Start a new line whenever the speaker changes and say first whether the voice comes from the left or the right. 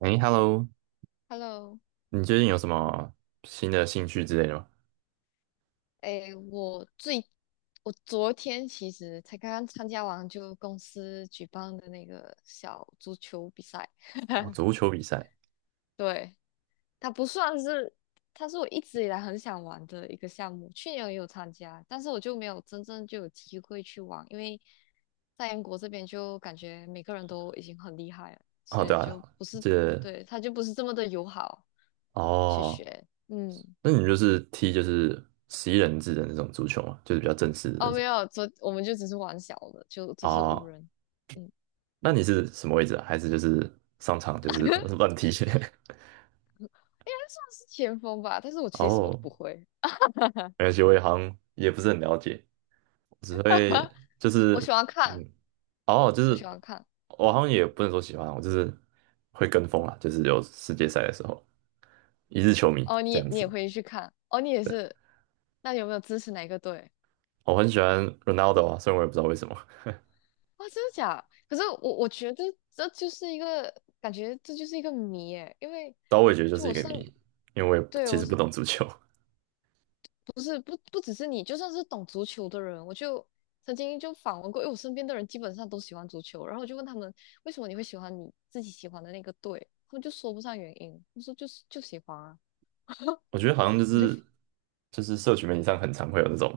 right: 哎，Hello，
left: Hello。
right: 你最近有什么新的兴趣之类的吗？
left: 诶，我最我昨天其实才刚刚参加完公司举办的那个小足球比赛，
right: 哦，足球比赛。
left: 对，它不算是，它是我一直以来很想玩的一个项目，去年也有参加，但是我就没有真正就有机会去玩，因为在英国这边就感觉每个人都已经很厉害了，所
right: 哦，对
left: 以
right: 啊，
left: 就不是。
right: 这
left: 对，它就不是这么的友好去
right: 哦，
left: 学，嗯。
right: 那你就是踢就是11人制的那种足球嘛，就是比较正式的那
left: 哦，
right: 种。
left: 没有，昨我们就只是玩小的，就只是五
right: 哦，
left: 人，嗯。
right: 那你是什么位置啊？还是就是上场就是
left: 应
right: 乱踢？
left: 该算是前锋吧。但是我 其实什么都
right: 哦，
left: 不会。
right: 没关系，我也好像也不是很了解，我只会就是
left: 我喜欢看，
right: 嗯，哦，
left: 我喜欢看。
right: 我好像也不能说喜欢啊，我就是会跟风啦，就是有世界赛的时候，一日球迷
left: 哦，你
right: 这
left: 也
right: 样
left: 你
right: 子。
left: 也会去看，哦，你也是。那你有没有支持哪一个队？
right: 我很喜欢 Ronaldo 啊，虽然我也不知道为什么，
left: 哇，真的假？可是我觉得这就是一个感觉，这就是一个谜诶。因为
right: 但我也觉得就
left: 就
right: 是一
left: 我
right: 个
left: 身，
right: 谜，因为我也
left: 对
right: 其
left: 我
right: 实不
left: 是
right: 懂足球。
left: 不只是你，就算是懂足球的人，我就曾经就访问过，因为我身边的人基本上都喜欢足球，然后我就问他们为什么你会喜欢你自己喜欢的那个队，他们就说不上原因，我说就是就喜欢啊。
right: 我觉得好像就
left: 我觉
right: 是
left: 得
right: 就是社群媒体上很常会有那种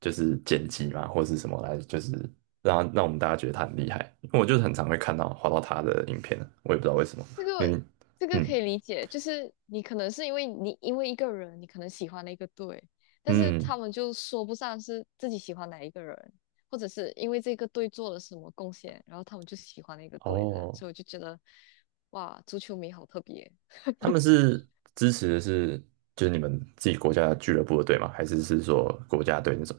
right: 就是剪辑嘛，或者是什么来，就是让我们大家觉得他很厉害。因为我就是很常会滑到他的影片啊，我也不知道为什么。
left: 这
right: 明
left: 个
right: 明。
left: 这个可
right: 嗯
left: 以理解，就是你可能是因为因为一个人，你可能喜欢了一个队，但是
right: 嗯
left: 他们就说不上是自己喜欢哪一个人，或者是因为这个队做了什么贡献，然后他们就喜欢那个队的，
right: 哦，
left: 所以我就觉得哇，足球迷好特别。
right: 他们是支持的是就是你们自己国家俱乐部的队吗？还是是说国家队那种？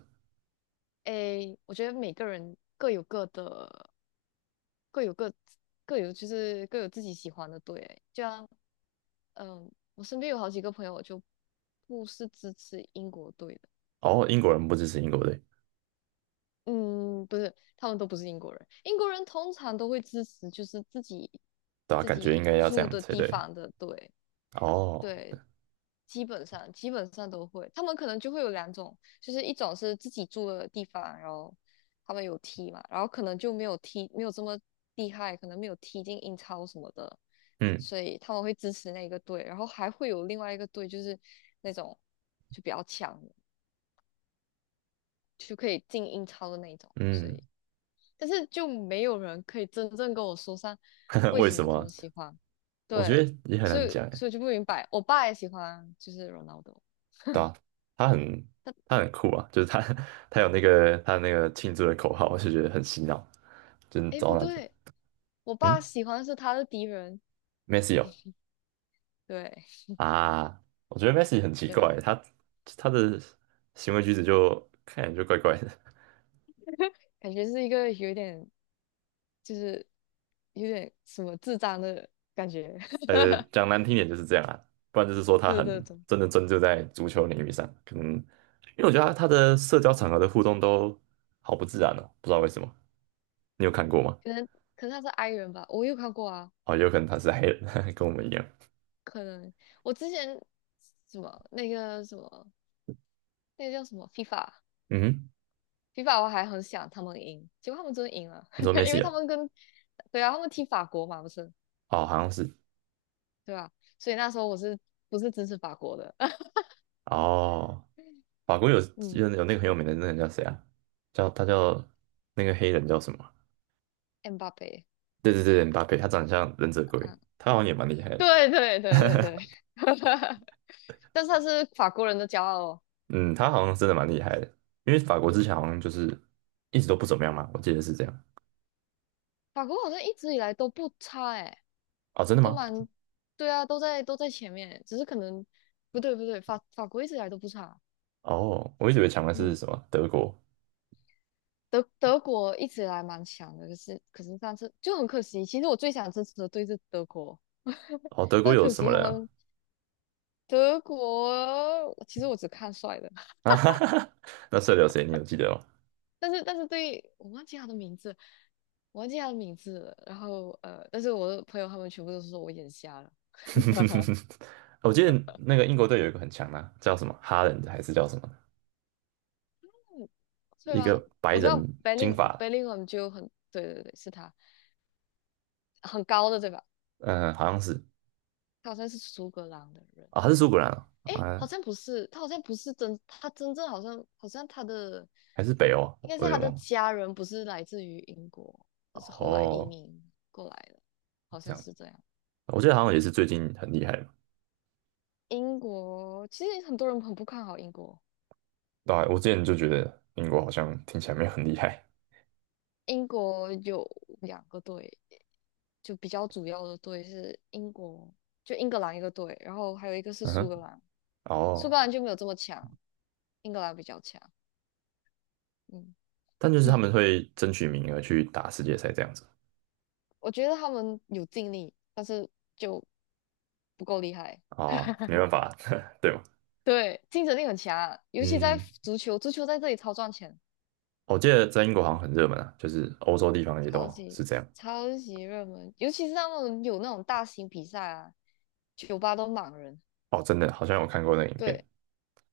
left: 诶，我觉得每个人各有各的，各有各各有就是各有自己喜欢的队欸就像，嗯，我身边有好几个朋友就不是支持英国队的。
right: 哦，英国人不支持英国队，
left: 嗯，不是，他们都不是英国人。英国人通常都会支持就是
right: 对吧？
left: 自
right: 感觉应
left: 己
right: 该要这
left: 住
right: 样
left: 的
right: 才
left: 地
right: 对。
left: 方的队。
right: 哦，
left: 对，基本上都会。他们可能就会有2种，就是一种是自己住的地方，然后他们有踢嘛，然后可能就没有踢，没有这么厉害，可能没有踢进英超什么的，
right: 嗯
left: 所以他们会支持那个队。然后还会有另外一个队，就是那种就比较强的就可以进英超的那一种。所
right: 嗯，
left: 以，但是就没有人可以真正跟我说上 为
right: 为
left: 什
right: 什
left: 么他
right: 么？
left: 们喜欢。
right: 我觉
left: 对，
right: 得也很
left: 所
right: 难
left: 以
right: 讲诶，
left: 所以就不明白，我爸也喜欢，就是 Ronaldo。
right: 对吧、他很他很酷啊，就是他 他有那个他那个庆祝的口号，我就觉得很洗脑，就是
left: 哎，不
right: 找哪着，
left: 对，我
right: 嗯
left: 爸喜欢的是他的敌人。
right: ，Messi 哦
left: 对
right: 啊，我觉得 Messi 很奇
left: 对，
right: 怪欸，他的行为举止就看起来就怪怪的，
left: 感觉是一个有点就是有点什么智障的感觉。
right: 讲 难听点就是这样啊，不然就是说他
left: 对
right: 很
left: 对对，
right: 真的专注在足球领域上，可能因为我觉得他的社交场合的互动都好不自然哦，不知道为什么。你有看过吗？
left: 可能可能他是 i 人吧，我有看过啊。
right: 哦，有可能他是黑人，跟我们一样。
left: 可能我之前什么那个什么那个叫什么 FIFA，FIFA
right: 嗯哼，
left: 我还很想他们赢，结果他们真的赢了，
right: 你说梅
left: 因
right: 西
left: 为他
right: 哦？
left: 们跟对啊，他们踢法国嘛，不是
right: 哦，好像是。
left: 对吧？所以那时候我是不是支持法国的？
right: 哦，法国有
left: 嗯
right: 有有那个很有名的那个人叫谁啊？叫那个黑人叫什么啊？
left: ，m 巴 a
right: 对对对，姆巴佩，他长得像忍者龟，
left: 嗯。
right: 他好像也蛮厉害 的。
left: 对对对对对。但是他是法国人的骄傲哦。
right: 嗯，他好像真的蛮厉害的，因为法国之前好像就是一直都不怎么样嘛，我记得是这样。
left: 法国好像一直以来都不差诶，
right: 哦，真的
left: 都
right: 吗？
left: 蛮，对啊，都在都在前面，只是可能不对不对，法法国一直以来都不差。
right: 哦，我一直以为强的是
left: 嗯，
right: 什么德国。
left: 德德国一直以来蛮强的，可是上次就很可惜，其实我最想支持的队是德国。
right: 哦，德国
left: 但
right: 有
left: 可
right: 什
left: 惜
right: 么
left: 他
right: 人啊？
left: 们德国，其实我只看帅的，
right: 啊哈哈哈，那射流谁？你有记得吗？
left: 但是对，我忘记他的名字，我忘记他的名字了。然后但是我的朋友他们全部都是说我眼瞎了。
right: 我记得那个英国队有一个很强的啊叫什么哈兰还是叫什么？
left: 嗯对
right: 一个
left: 吧？
right: 白
left: 我知道
right: 人金 发，
left: Bellingham 就很，对对对，是他，很高的对吧？
right: 嗯、好像是
left: 他好像是苏格兰的人。
right: 啊，他是苏格兰啊，
left: 诶，好
right: 啊
left: 像不是，他好像不是真，他真正好像他的
right: 还是北欧啊？
left: 应该是
right: 我有
left: 他
right: 点
left: 的
right: 忘了。
left: 家人不是来自于英国，他是后来移
right: 哦，
left: 民过来的，好
right: 这
left: 像
right: 样，
left: 是这样。
right: 我记得好像也是最近很厉害嘛。
left: 英国其实很多人很不看好英国。
right: 对啊我之前就觉得英国好像听起来没有很厉害。
left: 英国有2个队，就比较主要的队是英国，就英格兰一个队，然后还有一个是
right: 嗯
left: 苏
right: 哼，
left: 格兰。苏格
right: 哦，
left: 兰就没有这么强，英格兰比较强。嗯。
right: 但就是他 们会争取名额去打世界赛这样子。
left: 我觉得他们有尽力，但是就不够厉害。
right: 哦，没办法，对吧？
left: 对，竞争力很强啊，尤其在
right: 嗯，
left: 足球，足球在这里超赚钱，
right: 我记得在英国好像很热门啊，就是欧洲地方也
left: 超
right: 都
left: 级
right: 是这样。
left: 超级热门，尤其是他们有那种大型比赛啊，酒吧都满人。
right: 哦，真的，好像有看过那个影
left: 对，
right: 片。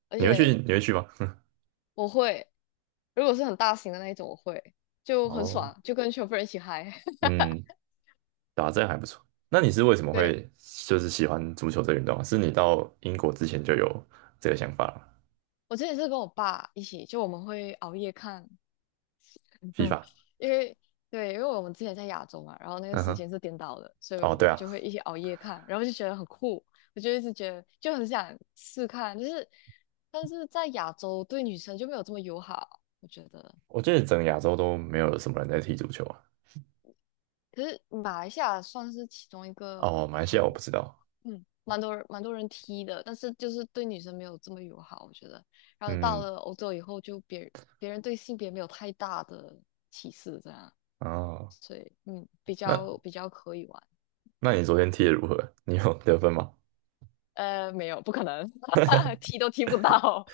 left: 而且
right: 你会去吗？
left: 我会，如果是很大型的那一种，我会就很
right: 哦，
left: 爽，就跟全部人一起嗨。
right: 嗯，打针还不错。那你是为什么
left: 对，
right: 会就是喜欢足球这个运动啊是你到英国之前就有这个想法了吗
left: 我之前是跟我爸一起，就我们会熬夜看。
right: f
left: 因为对，因为我们之前在亚洲嘛，然后那个
right: 嗯
left: 时
right: 哼，
left: 间是颠倒的，所以
right: 哦，
left: 我
right: 对
left: 们
right: 啊，
left: 就会一起熬夜看，然后就觉得很酷。我就一直觉得就很想试看，就是但是在亚洲对女生就没有这么友好，我觉得。
right: 我记得整个亚洲都没有什么人在踢足球啊。
left: 可是马来西亚算是其中一个
right: 哦，马来西亚我不
left: 很
right: 知道。
left: 嗯，蛮多人踢的，但是就是对女生没有这么友好，我觉得。然后到
right: 嗯，
left: 了欧洲以后，就别人对性别没有太大的歧视，这样，
right: 哦，
left: 所以嗯，
right: 那
left: 比较可以玩。
right: 那你昨天踢的如何？你有得分吗？
left: 没有，不可能。踢都踢不到。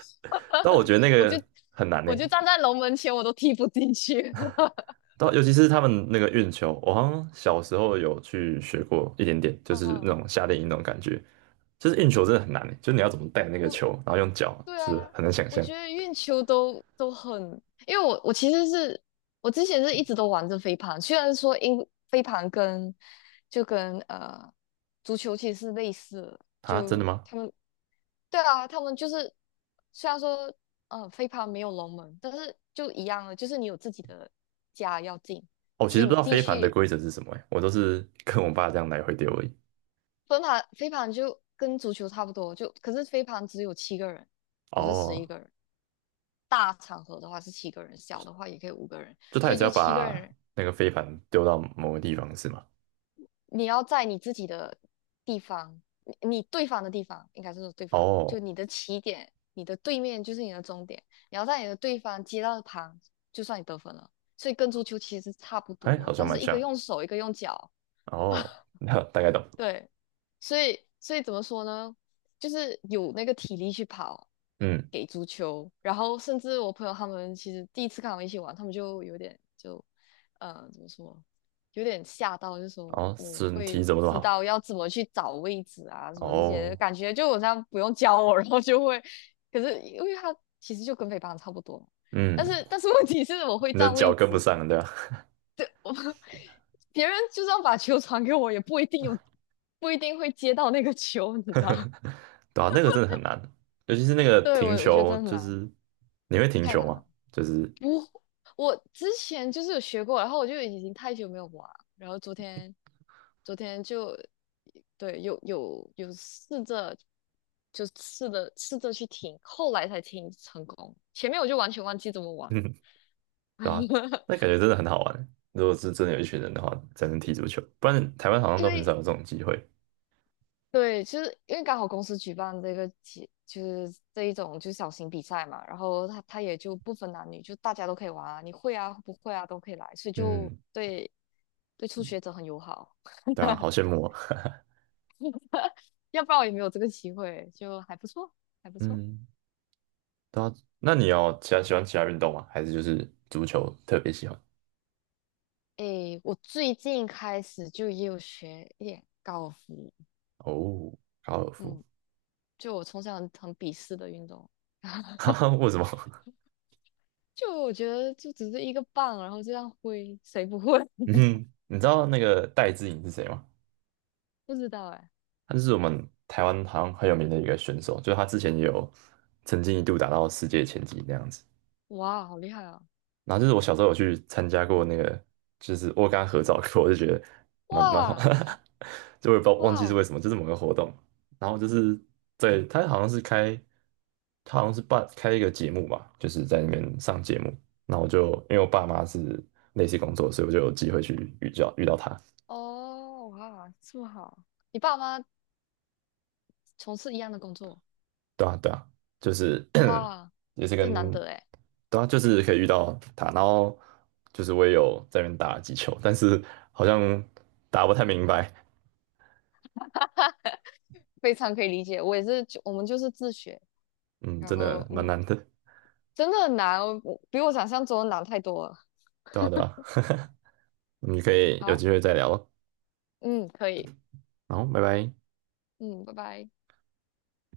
right: 但我觉得那
left: 我
right: 个
left: 就
right: 很难呢。
left: 我就站在龙门前，我都踢不进去。
right: 尤其是他们那个运球，我好像小时候有去学过一点点，就是那
left: 哦，
right: 种夏令营那种感觉。就是运球真的很难欸，就是你要怎么带那个
left: 我
right: 球，然后用脚，
left: 对
right: 是
left: 啊，
right: 很难想
left: 我
right: 象
left: 觉得运球都很，因为我其实是我之前是一直都玩着飞盘，虽然说飞盘跟就跟足球其实是类似的，
right: 啊！真的
left: 就
right: 吗？
left: 他们对啊，他们就是虽然说飞盘没有龙门，但是就一样了，就是你有自己的家要进，
right: 哦，其
left: 所
right: 实
left: 以
right: 不
left: 你
right: 知道
left: 进
right: 飞盘的
left: 去
right: 规则是什么欸，我都是跟我爸这样来回丢而已。
left: 飞盘就跟足球差不多，就可是飞盘只有七个人，不是十一
right: 哦，
left: 个人。大场合的话是七个人，小的话也可以5个人，
right: 就他
left: 所
right: 也
left: 以
right: 是要
left: 就七个
right: 把
left: 人。
right: 那个飞盘丢到某个地方是吗？
left: 你要在你自己的地方，你对方的地方，应该是说对方，就
right: 哦，
left: 你的起点，你的对面就是你的终点。你要在你的对方接到的旁，就算你得分了。所以跟足球其实差不
right: 哎，
left: 多
right: 好
left: 了，
right: 像
left: 但
right: 蛮
left: 是一个
right: 像。
left: 用手，一个用脚。
right: 哦，那大概懂。
left: 对，所以怎么说呢？就是有那个体力去跑
right: 嗯，
left: 给足球，然后甚至我朋友他们其实第一次看我们一起玩，他们就有点就，怎么说，有点吓到，就说
right: 哦，
left: 我
right: 身体
left: 会
right: 怎么这么
left: 知
right: 好？
left: 道要怎么去找位置啊，什么这些，
right: 哦，
left: 感觉就我这样不用教我，然后就会，可是因为他其实就跟北方差不多，
right: 嗯，
left: 但是问题是我会
right: 你的
left: 占
right: 脚
left: 位
right: 跟不
left: 置，
right: 上，对吧？
left: 别人就算把球传给我，也不一定有，不一定会接到那个球，你知道？
right: 对啊，那个真的很难，尤其是那个
left: 对，我
right: 停
left: 我觉得
right: 球，
left: 真的很
right: 就
left: 难，
right: 是你会停
left: 太
right: 球
left: 难
right: 吗？
left: 了。
right: 就是，
left: 不，我之前就是有学过，然后我就已经太久没有玩了，然后昨天，昨天就，对，有有试着，就试着去听，后来才听成功，前面我就完全忘记怎么 玩。
right: 嗯，对啊，那感觉真的很好玩。如果是真的有一群人的话，才能踢足球，不然台湾好像
left: 因
right: 都很少
left: 为
right: 有这种机会。
left: 对，其是因为刚好公司举办这个节，就是这一种就是小型比赛嘛，然后他也就不分男女，就大家都可以玩啊，你会啊不会啊都可以来，所以就
right: 嗯，
left: 对对初学者很友好，
right: 对啊，好羡慕啊。
left: 要不然我也没有这个机会，就还不错，还不错。
right: 嗯，对啊，那你要其他喜欢其他运动吗？还是就是足球特别喜欢？
left: 诶，我最近开始就也有学一点高尔夫。
right: 哦，高尔夫，
left: 嗯，就我从小很鄙视的运动，
right: 哈哈，为什么？
left: 就我觉得就只是一个棒，然后这样挥，谁不会？
right: 嗯，你知道那个戴资颖是谁吗？
left: 不知道哎。
right: 他是我们台湾好像很有名的一个选手，就是他之前也有曾经一度打到世界前几那样子。
left: 哇，好厉害啊！
right: 然后就是我小时候有去参加过那个，就是我有跟他合照过，我就觉得蛮好，
left: 哇
right: 就我也不知道忘记是
left: 哇！
right: 为什么，就是某个活动。然后就是对他好像是开，他好像是办开一个节目吧，就是在那边上节目。那我就因为我爸妈是类似工作，所以我就有机会去遇到他。
left: 哦，哇，这么好！你爸妈从事一样的工作，
right: 对啊，对啊，就是
left: 哇，
right: 也是
left: 这难
right: 跟，
left: 得哎。
right: 对啊，就是可以遇到他，然后就是我也有在那边打了几球，但是好像打不太明白，
left: 非常可以理解。我也是就，我们就是自学，
right: 嗯，
left: 然
right: 真的
left: 后
right: 蛮
left: 嗯，
right: 难的，
left: 真的很难，我比我想象中的难太多了。
right: 对啊，对啊，你可以有机
left: 好，
right: 会再聊咯，
left: 嗯，可以，
right: 然后拜拜。
left: 嗯，拜拜。